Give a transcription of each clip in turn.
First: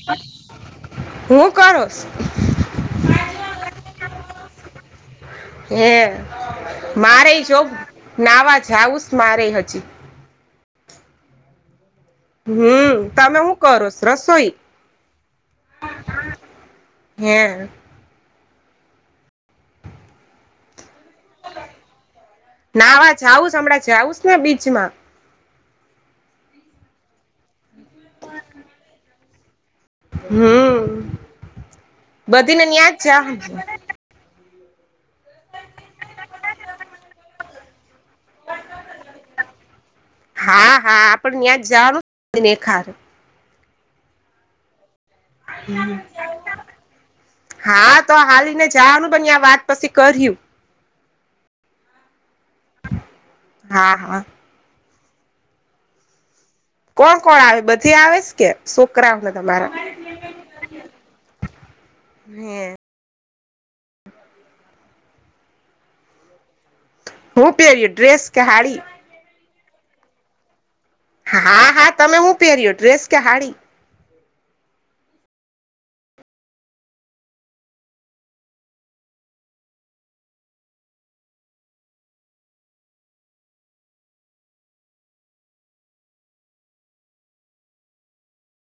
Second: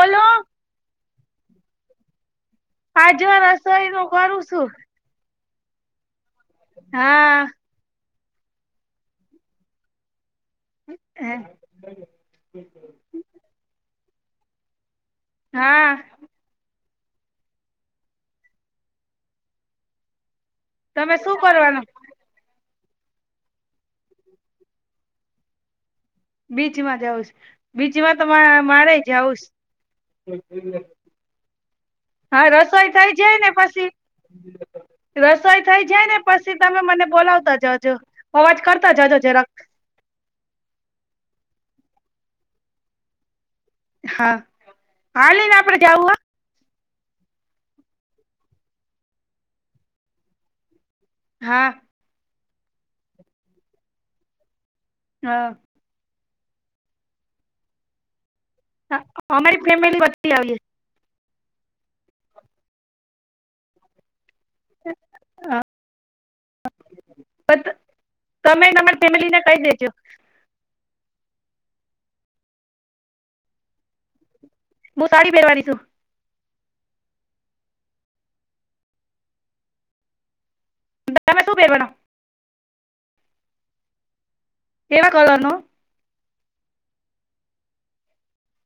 બોલો હું કરો? આજે રસોઈ નું કરું છું. હે મારે એ હા જો નાવા જાવુંસ મારે એ હજી‌ હમ હે હમ તમે હું કરો સ રસોઈ? હા [unintelligible] તમે શું કરવાનું? નાવા જાઉુ હમણાં જવુંસ ને બીચમાં. બીચમાં જઉ બીચમાં તો મારે જઉ હમ હા બધીને ન્યા રસોઈ જ થાય જા જાય ને પછી. રસોઈ થઈ જાય ને પછી તમે મને બોલાવતા જજો અવાજ કરતા જજો જરાક. હા હા આપડ ત્યાં ખા હા હા લઈને આપડે જવું. હા તો હાને જવાનું પણ વાત પછી કર્યું. હા. હા હા. હા. કોણ કોણ આવે બધી આવે કે સોકરાઓ ને અમારી તમારા ફેમિલી બધી આવીએ હમ્મ. હું પેરીય ડ્રેસ કે તમે હાડી? તમારી ફેમિલીને કઈ દેજો. હા હા તમે હું પહેર્યો ડ્રેસ કે હાડી? હું તાળી પેરવાની છું. તમે શું પહેરવાના? એવા કલરનું?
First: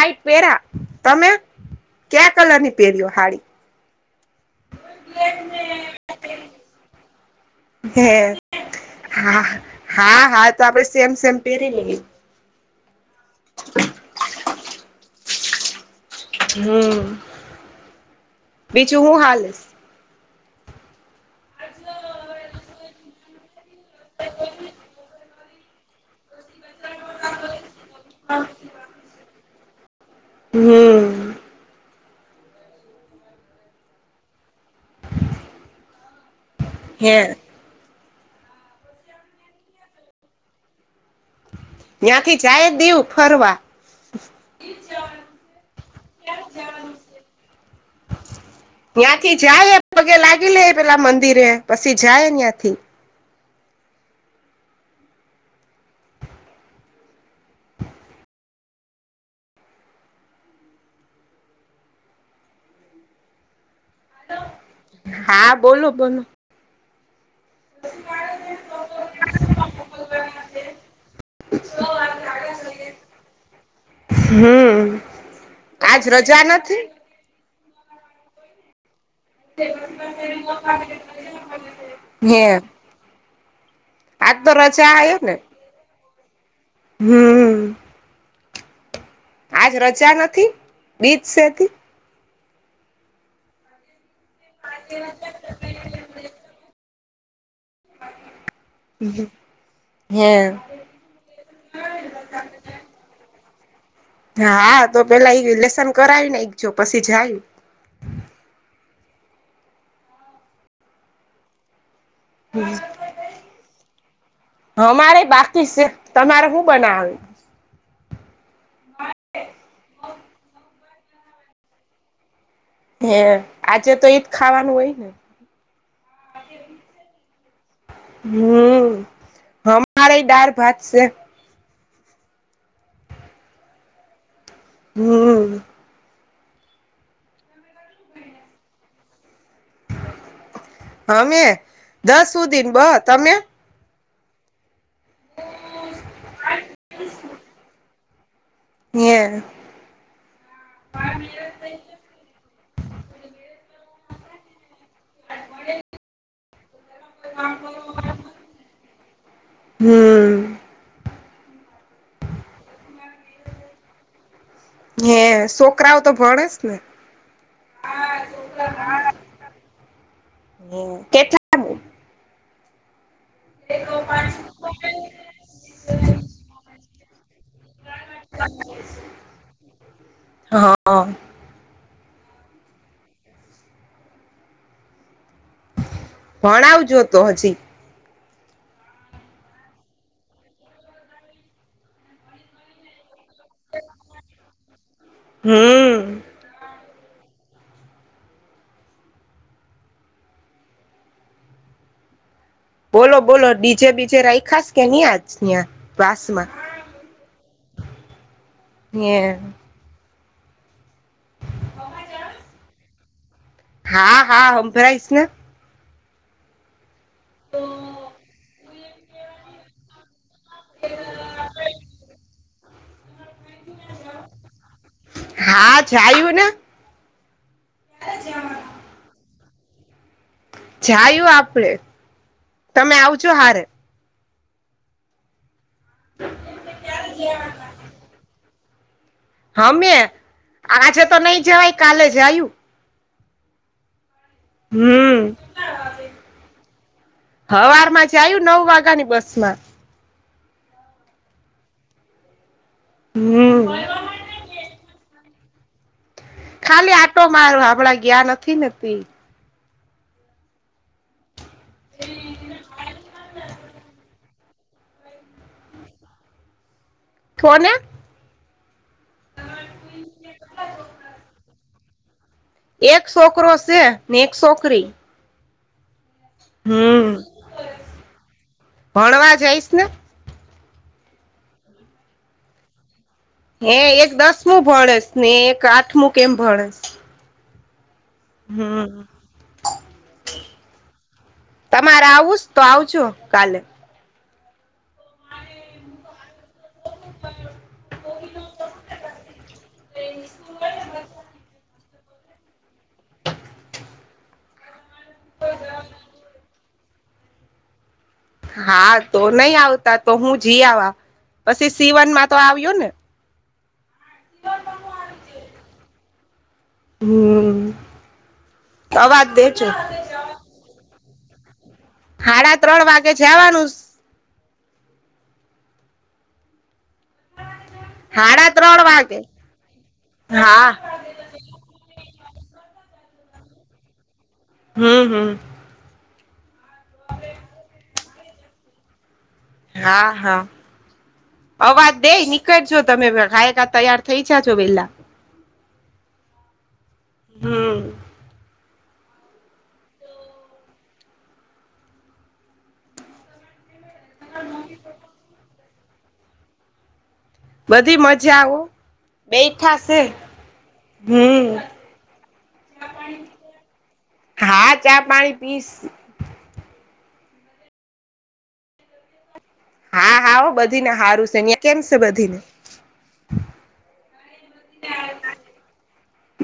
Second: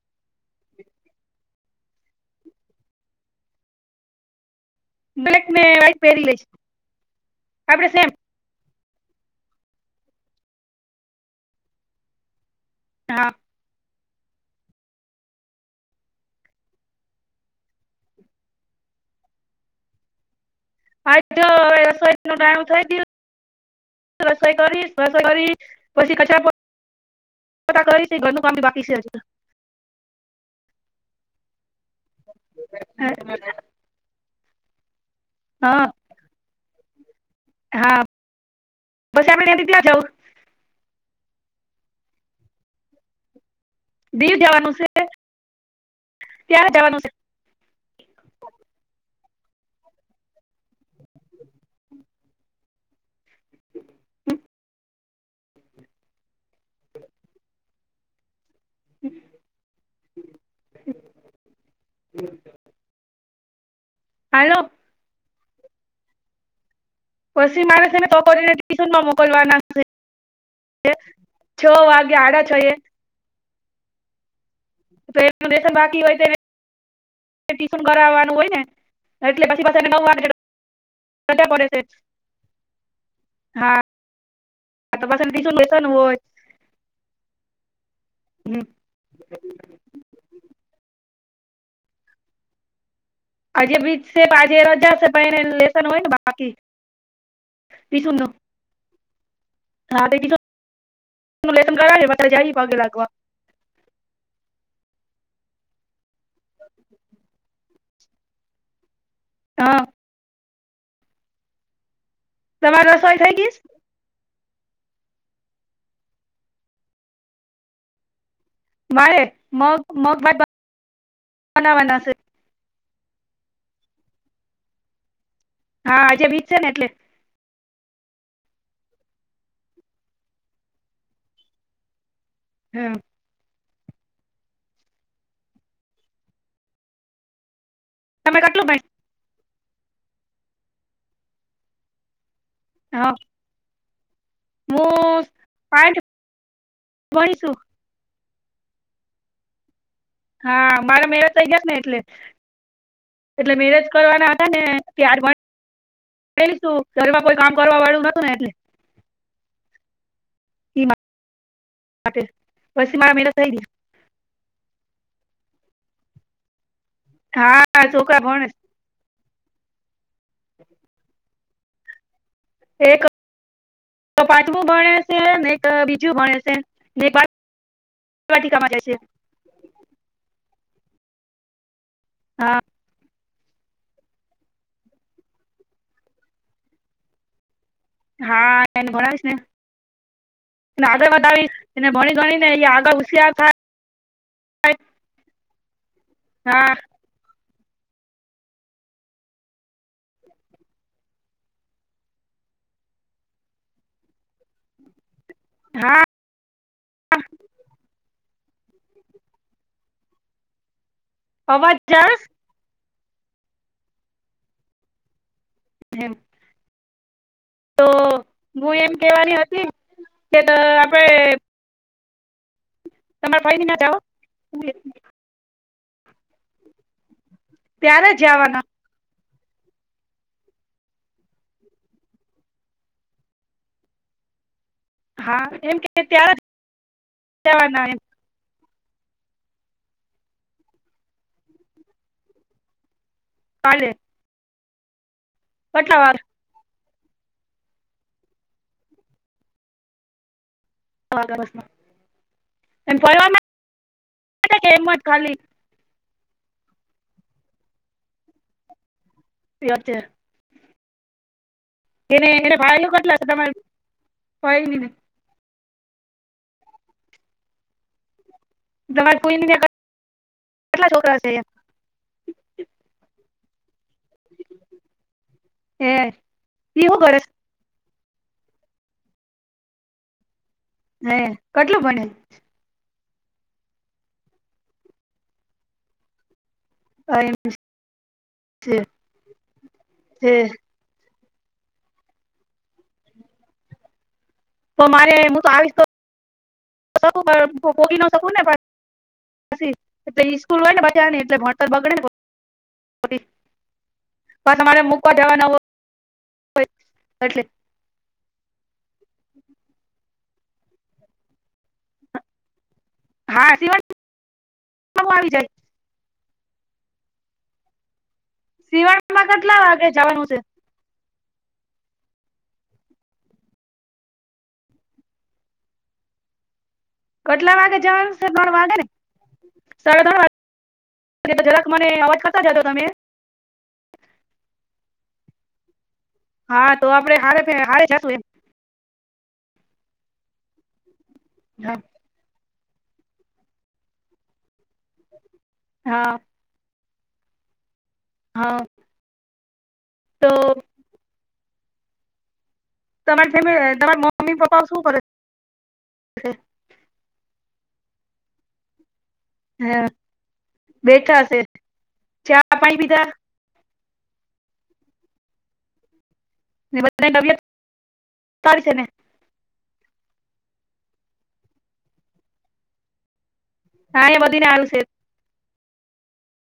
લાઈટ પેરા તમે ક્યા કલર ની પેરીઓ હાડી‌? બ્લેક ને વ્હાઈટ પહેરી લઈ છે આપડે સેમ. હે હા હા હા તો આપડે સેમ સેમ પેરી લે. હા. [unintelligible] હમ્મ બીજું હું હાલ હ. [unintelligible] પછી કચા ઘરનું કામ બાકી છે આજ. હમ [unintelligible] હા. હે. હ. [unintelligible] ત્યાંથી જાય દેવું ફરવા. દીવ જવાનું છે ત્યાં જવાનું છે. ત્યાંથી જાય પગે લાગી લે પેલા મંદિરે પછી જાય અયાંથી. [inaudible] હલો. હા બોલો બોલો. પછી મારે ને તો કરીને ટ્યુશન માં મોકલવા નાખશે. છ વાગે આડા છ. હમ તો એનું લેસન આજ બાકી હોય તો રજા નથી? ટ્યુશન કરાવવાનું હોય ને. એટલે પછી પાછા એને નવ વાગે રજા પડે છે યે હા આ બસને દસ લેસન હોય. હમ્મ. હમ્મ આજ રજા નથી બીજ સતી? આજ બીચ આજે રજા પ લેશન હોય ને બાકી. [unintelligible] હે લન કરાવે મા જારી પગે લાગવા. હ હા તો પેલા એ લસન કરાવી ને એક જો પછી જાય. હ. તમારે રસોઈ થઈ ગઈસ. અમારે બાકી છે તમારે શું બનાવે. વાળે મગ મગ બનાવાના છે. હે આજે તો ઈજ ખાવાનું હોય ને. હા આ જે બીતશે ને એટલે. હમ હરે ડાર ભાત સે. હ. હમ્મ તમે કેટલુ ભાઈન. અમે દસ સુધી ને બ તમે મું પાચ ગણશું. [unintelligible] હા મારા મેરેજ થઈ ગયા ને એટલે એટલે મેરેજ કરવાના હતા ને. ત્યારબું ઘરમાં કોઈ કામ કરવા વાળું નોતું ને એટલે. હમ્મ ઈ પછી મારા મેળ થઈ. હ્યાં છોકરાઓ તો ભણેસ ને. હા ચોખા ભણ. હમ્મ કેટલા. એક. તો પાચવું ભણે છે નહી તો બીજું ભણે છે ન વાટીકા માટે જય સે. હ હ. હા ભણાવજો તો હજી હા એને ભણાવીશ ને. આગળ વધાવી એને ભણી ગણીનેં ઈ આગળ હુસીયાર તાય [unintelligible] હમ હા બોલો બોલો ડીજે બીજે રાઈખાાસ કે ન્યાં જ ત્યા હા વાસ માં હ્યાં અવાજ જરાક હા હા હમભરાઈસને હેમ તો તો હું એમ કહેવાની હતી કે ત આપણે તમારે ભય ન ના ત હા જાયું ને. ત્યારે જવાના જાયું આપડે તમે આવજો હારે હા એમ કે ત્યારે જાવાના એમ હમે આજે તો નઈ જવાય કાલે જાયૂ કાલે હમ્મ પટલાવાર હવારમાં જાવ્યું નવ વાગ્યા ની બસમા હમ [unintelligible] ખાલી આટો મારવા હમણા ગયા નથી ને તી. ત્યાં ત્યાં. એને હોગી ન [unintelligible] છો ને. તમારા પોયરી કેટલા છોકરા છે? એક છોકરો છે ને એક છોકરી. હે તી હું હમ કરે છે? ભણવા જઈશ ને. હે કેટલું ભને? હે એક દસમું ભણેસ ને એક આઠમું કેમ ભણેસ. ક. [unintelligible] હમ. છે તમારે આવુંસ તો આવજો કાલે. તો મારે હું તો આવીશ તો પોગી ન શકું ને પછી [unintelligible] પછી એટ ઈસ્કૂલ હોય ને બધાને એટલે ભણતર બગડે ને. તમારે મૂકવા જવા નવ એટ [unintelligible] હા તો નહી આવતા તો હું જી આવા, પછી સીવનમાં તો આવ્યો ને? હા સિવાય આવી જાય. હમ, આવાજ દે છે. વાનું છે. સાડા ત્રણ વાગે જવાનું. કેટલા વાગે જવાનું છે ત્રણ વાગે ને? સાડા ત્રણ વાગે. હા અને જરાક મને અવાજ કરતા જાજો તમે. હમ હમ. હા તો આપડે હારે હારે જાતું. હા હા એમ અવાજ. તે હીકળજો તમે ગાયકા તૈયાર થઈ જા છો પેલા. હા. હમ્મ હા. તો. તમારી ફેમ તમારે મમ્મી પપ્પા શું કરે બધી મજા હો બેઠા કરે શે બેઠા હશે હમ્મ ચા પાણી પીધા હા ચા પાણી પીશ. ને બધા [unintelligible] પરી છે ને. હા હા ઓ બધીને હારું છે ત્યહ કેમ છે બધીને. હા એ બઘી ને હારું છે.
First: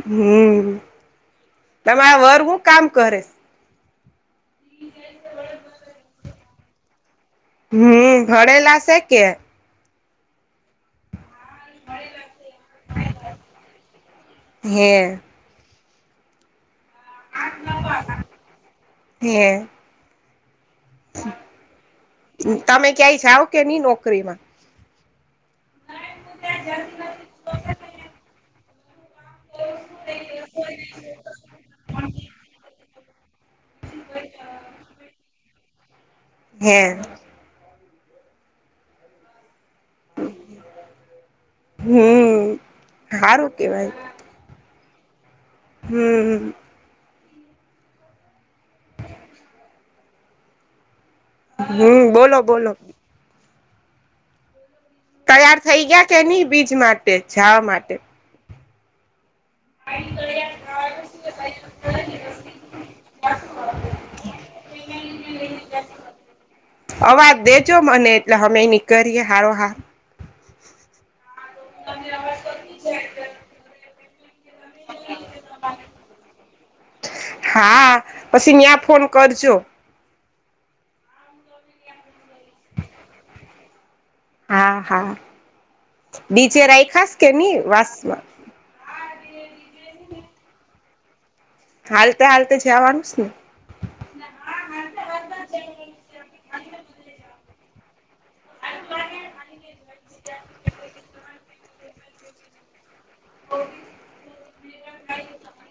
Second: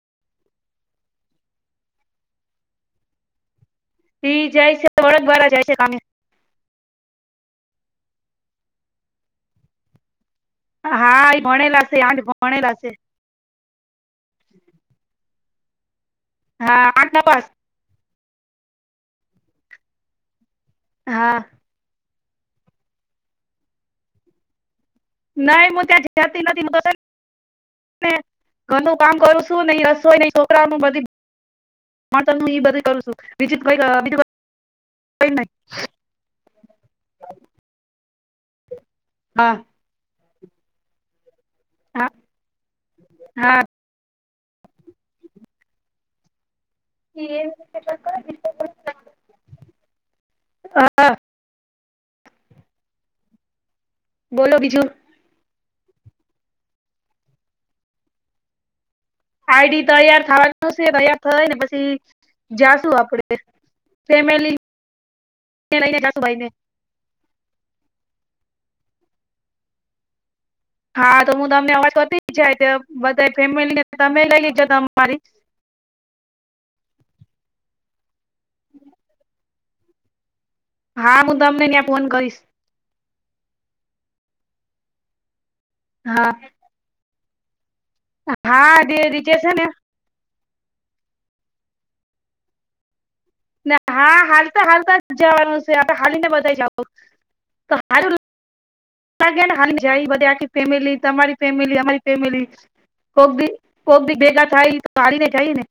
હમ્મ તમારા વર હું કામ કરે. ઈ જાય છે વળદવારા જાય છે કામે હમ્મ ભણેલા છેે કે. હા એ ભણેલા શે આઠ ભણેલા શે હે. હા આઠ નપાસ. હે હા તમે ક્યાંય જાવ કે ની નોકરી માં. નાઈ મુજે જતી નથી [unintelligible] ઘેર નુ કામ કરું શું ઈ હ. સોઇની છોકરા નુ બધી. હ તું બધું કરું છું વિજત ભાઈ. હે. હા. હા હમ સારું હા કેવાય. હમ. એ. [unintelligible] હા હમ બોલો બોલો. બોલો બીજું. તૈયાર થઈ ગયા કે નહી બીજ માટે જવા માટે? આઈડી તૈયાર થવાનું છે તૈયાર થાય ને, પછી જાશું આપડે. ફેમલી લનેભાઈ ને. અવાજ દેજો મને એટલે અમે એની કરીએ હારો હાર. હા તો હું તમને અવાજ તોતી જાય બધા ફેમિલી ને તમે લઈ જ હા પછી ત્યાં ફોન કરજો. હા હું તમને ત્યાં ફોન કરીશ. હા હા, હા નીચે રાખાસ કે નની વાસમાં? હા દ રીચે છે ને. હાલતા હાલતે જવાનુંસ ને. હા હાલ તો હાલતા જ જવાનું છે આપડ હાલીને બધા જાવ. હ લ હ. [unintelligible] જાય બધ આખી ફેમિલી તમારી ફેમિલી અમારી ફેમિલી. કોક ભી કોકી બેગા થાાય તો આને ચા ને.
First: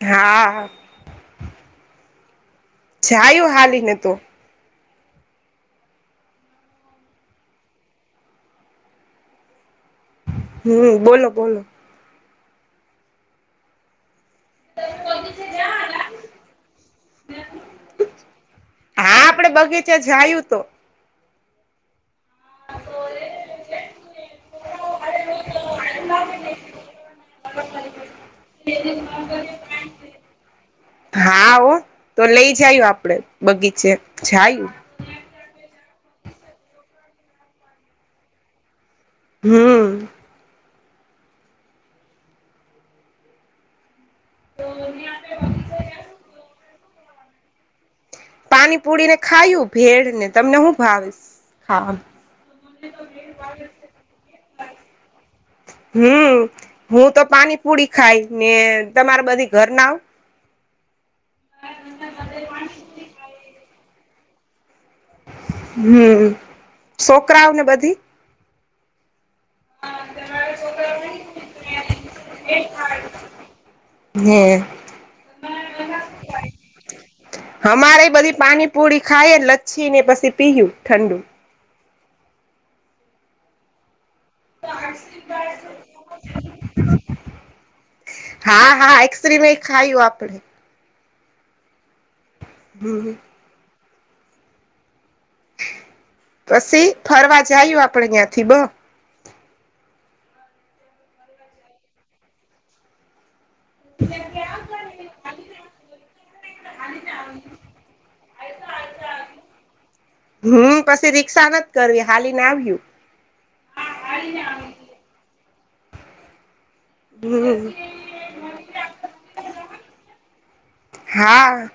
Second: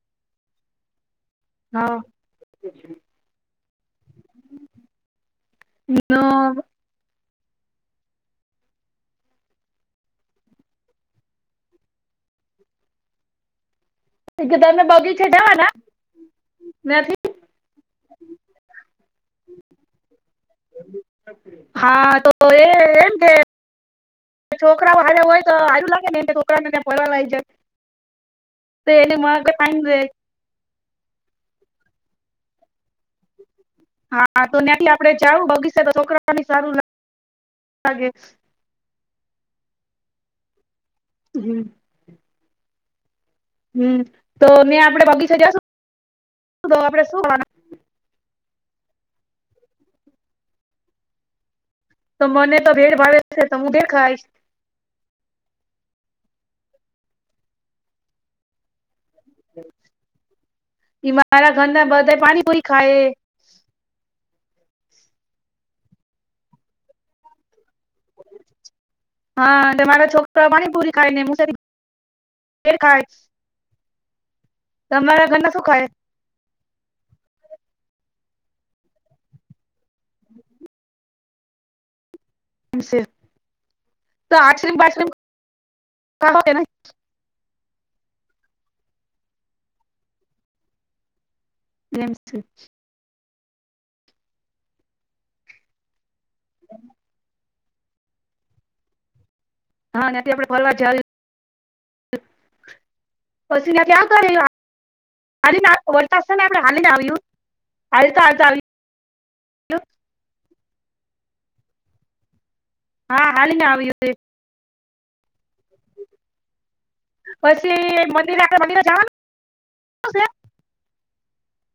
હા. હા. જાયું હાલ નને તો. હનું. હમ બોલો બોલો. એકદ બગી છેઢવાથી હા આપડે બગીચા જયું તું. હા તો એ એમ કે છોકરાઓ હારે હોય તો હારું લાગે ને છોકરા ને ફરવા લઈ જાય. તો એની મગજ ફાઈન રહે હા હો તો લઈ જાયું આપડે બગીચે. હા તો જાયું ત્યાથી આપડે ચાવું બગીચ તો છોકરા સારું લે. હમ. હમ હમ તો ને આપડે બગીચા જશું તો આપડે શુંવાના પાણી પુડીને ખાયું, ભેળ ને તમને હું ભાવીશ? ખા તો મને તો ભેટ ભડે છે તો હું તે ખાઈશ. હમ હું તો પાણીપુડી ખાય ને તમારા બધી. ઘર ના બ મારા ઘર ના બધા પાણી કોઈ ખાય. હમ છોકરાઓ ને બધી હા મારા છોકરા પાણી પુરી ખાય ને હું ત ખાય. હમ. તમારા ઘને શુંખાય? અમારે બધી પાણીપુરી ખાય લચ્છી ને પછી પીયુ ઠંડુ. એમસિર. ખાઓ કે [unintelligible] હા હા એક્સ ર મે ખાયું આપડે. એમ છે. હમ. પછી ફરવા જાયું આપડે ત્યાં થી બ. હા તંથી આપડ ફરવાર જ. પસીલા ક્યાં કરે. અને ના વરતાતાને હાલીને આવ્યું હતાતા આવ. હમ પછી રિક્ષા નથી કરવી હાલીને આવ્યું. હા હાલ ને આવ હતી. હમ પછી મંદિરે આ મંદીર જવાનું. હા.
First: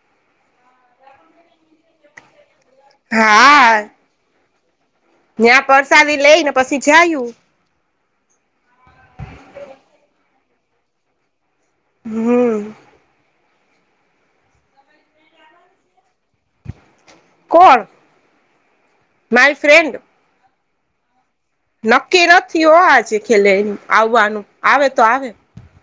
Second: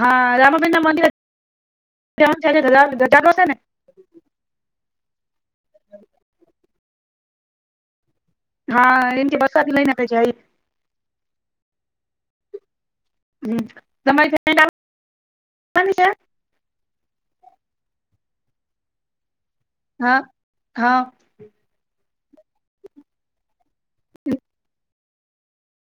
હા રામાપીર મંદિર [unintelligible] હા એ. જ્યાં પરસાદી લઈ ને પછી જયું. હા એમ કે પશાદીને લઈને જયુ. હમ. હમ તમારી બેન્ડ આવાની છે. કોણ મારી ફ્રેન્ડ. હા હા. નક્કી નથી હો આજ ખેલે આવવાનું આવે તો આવે.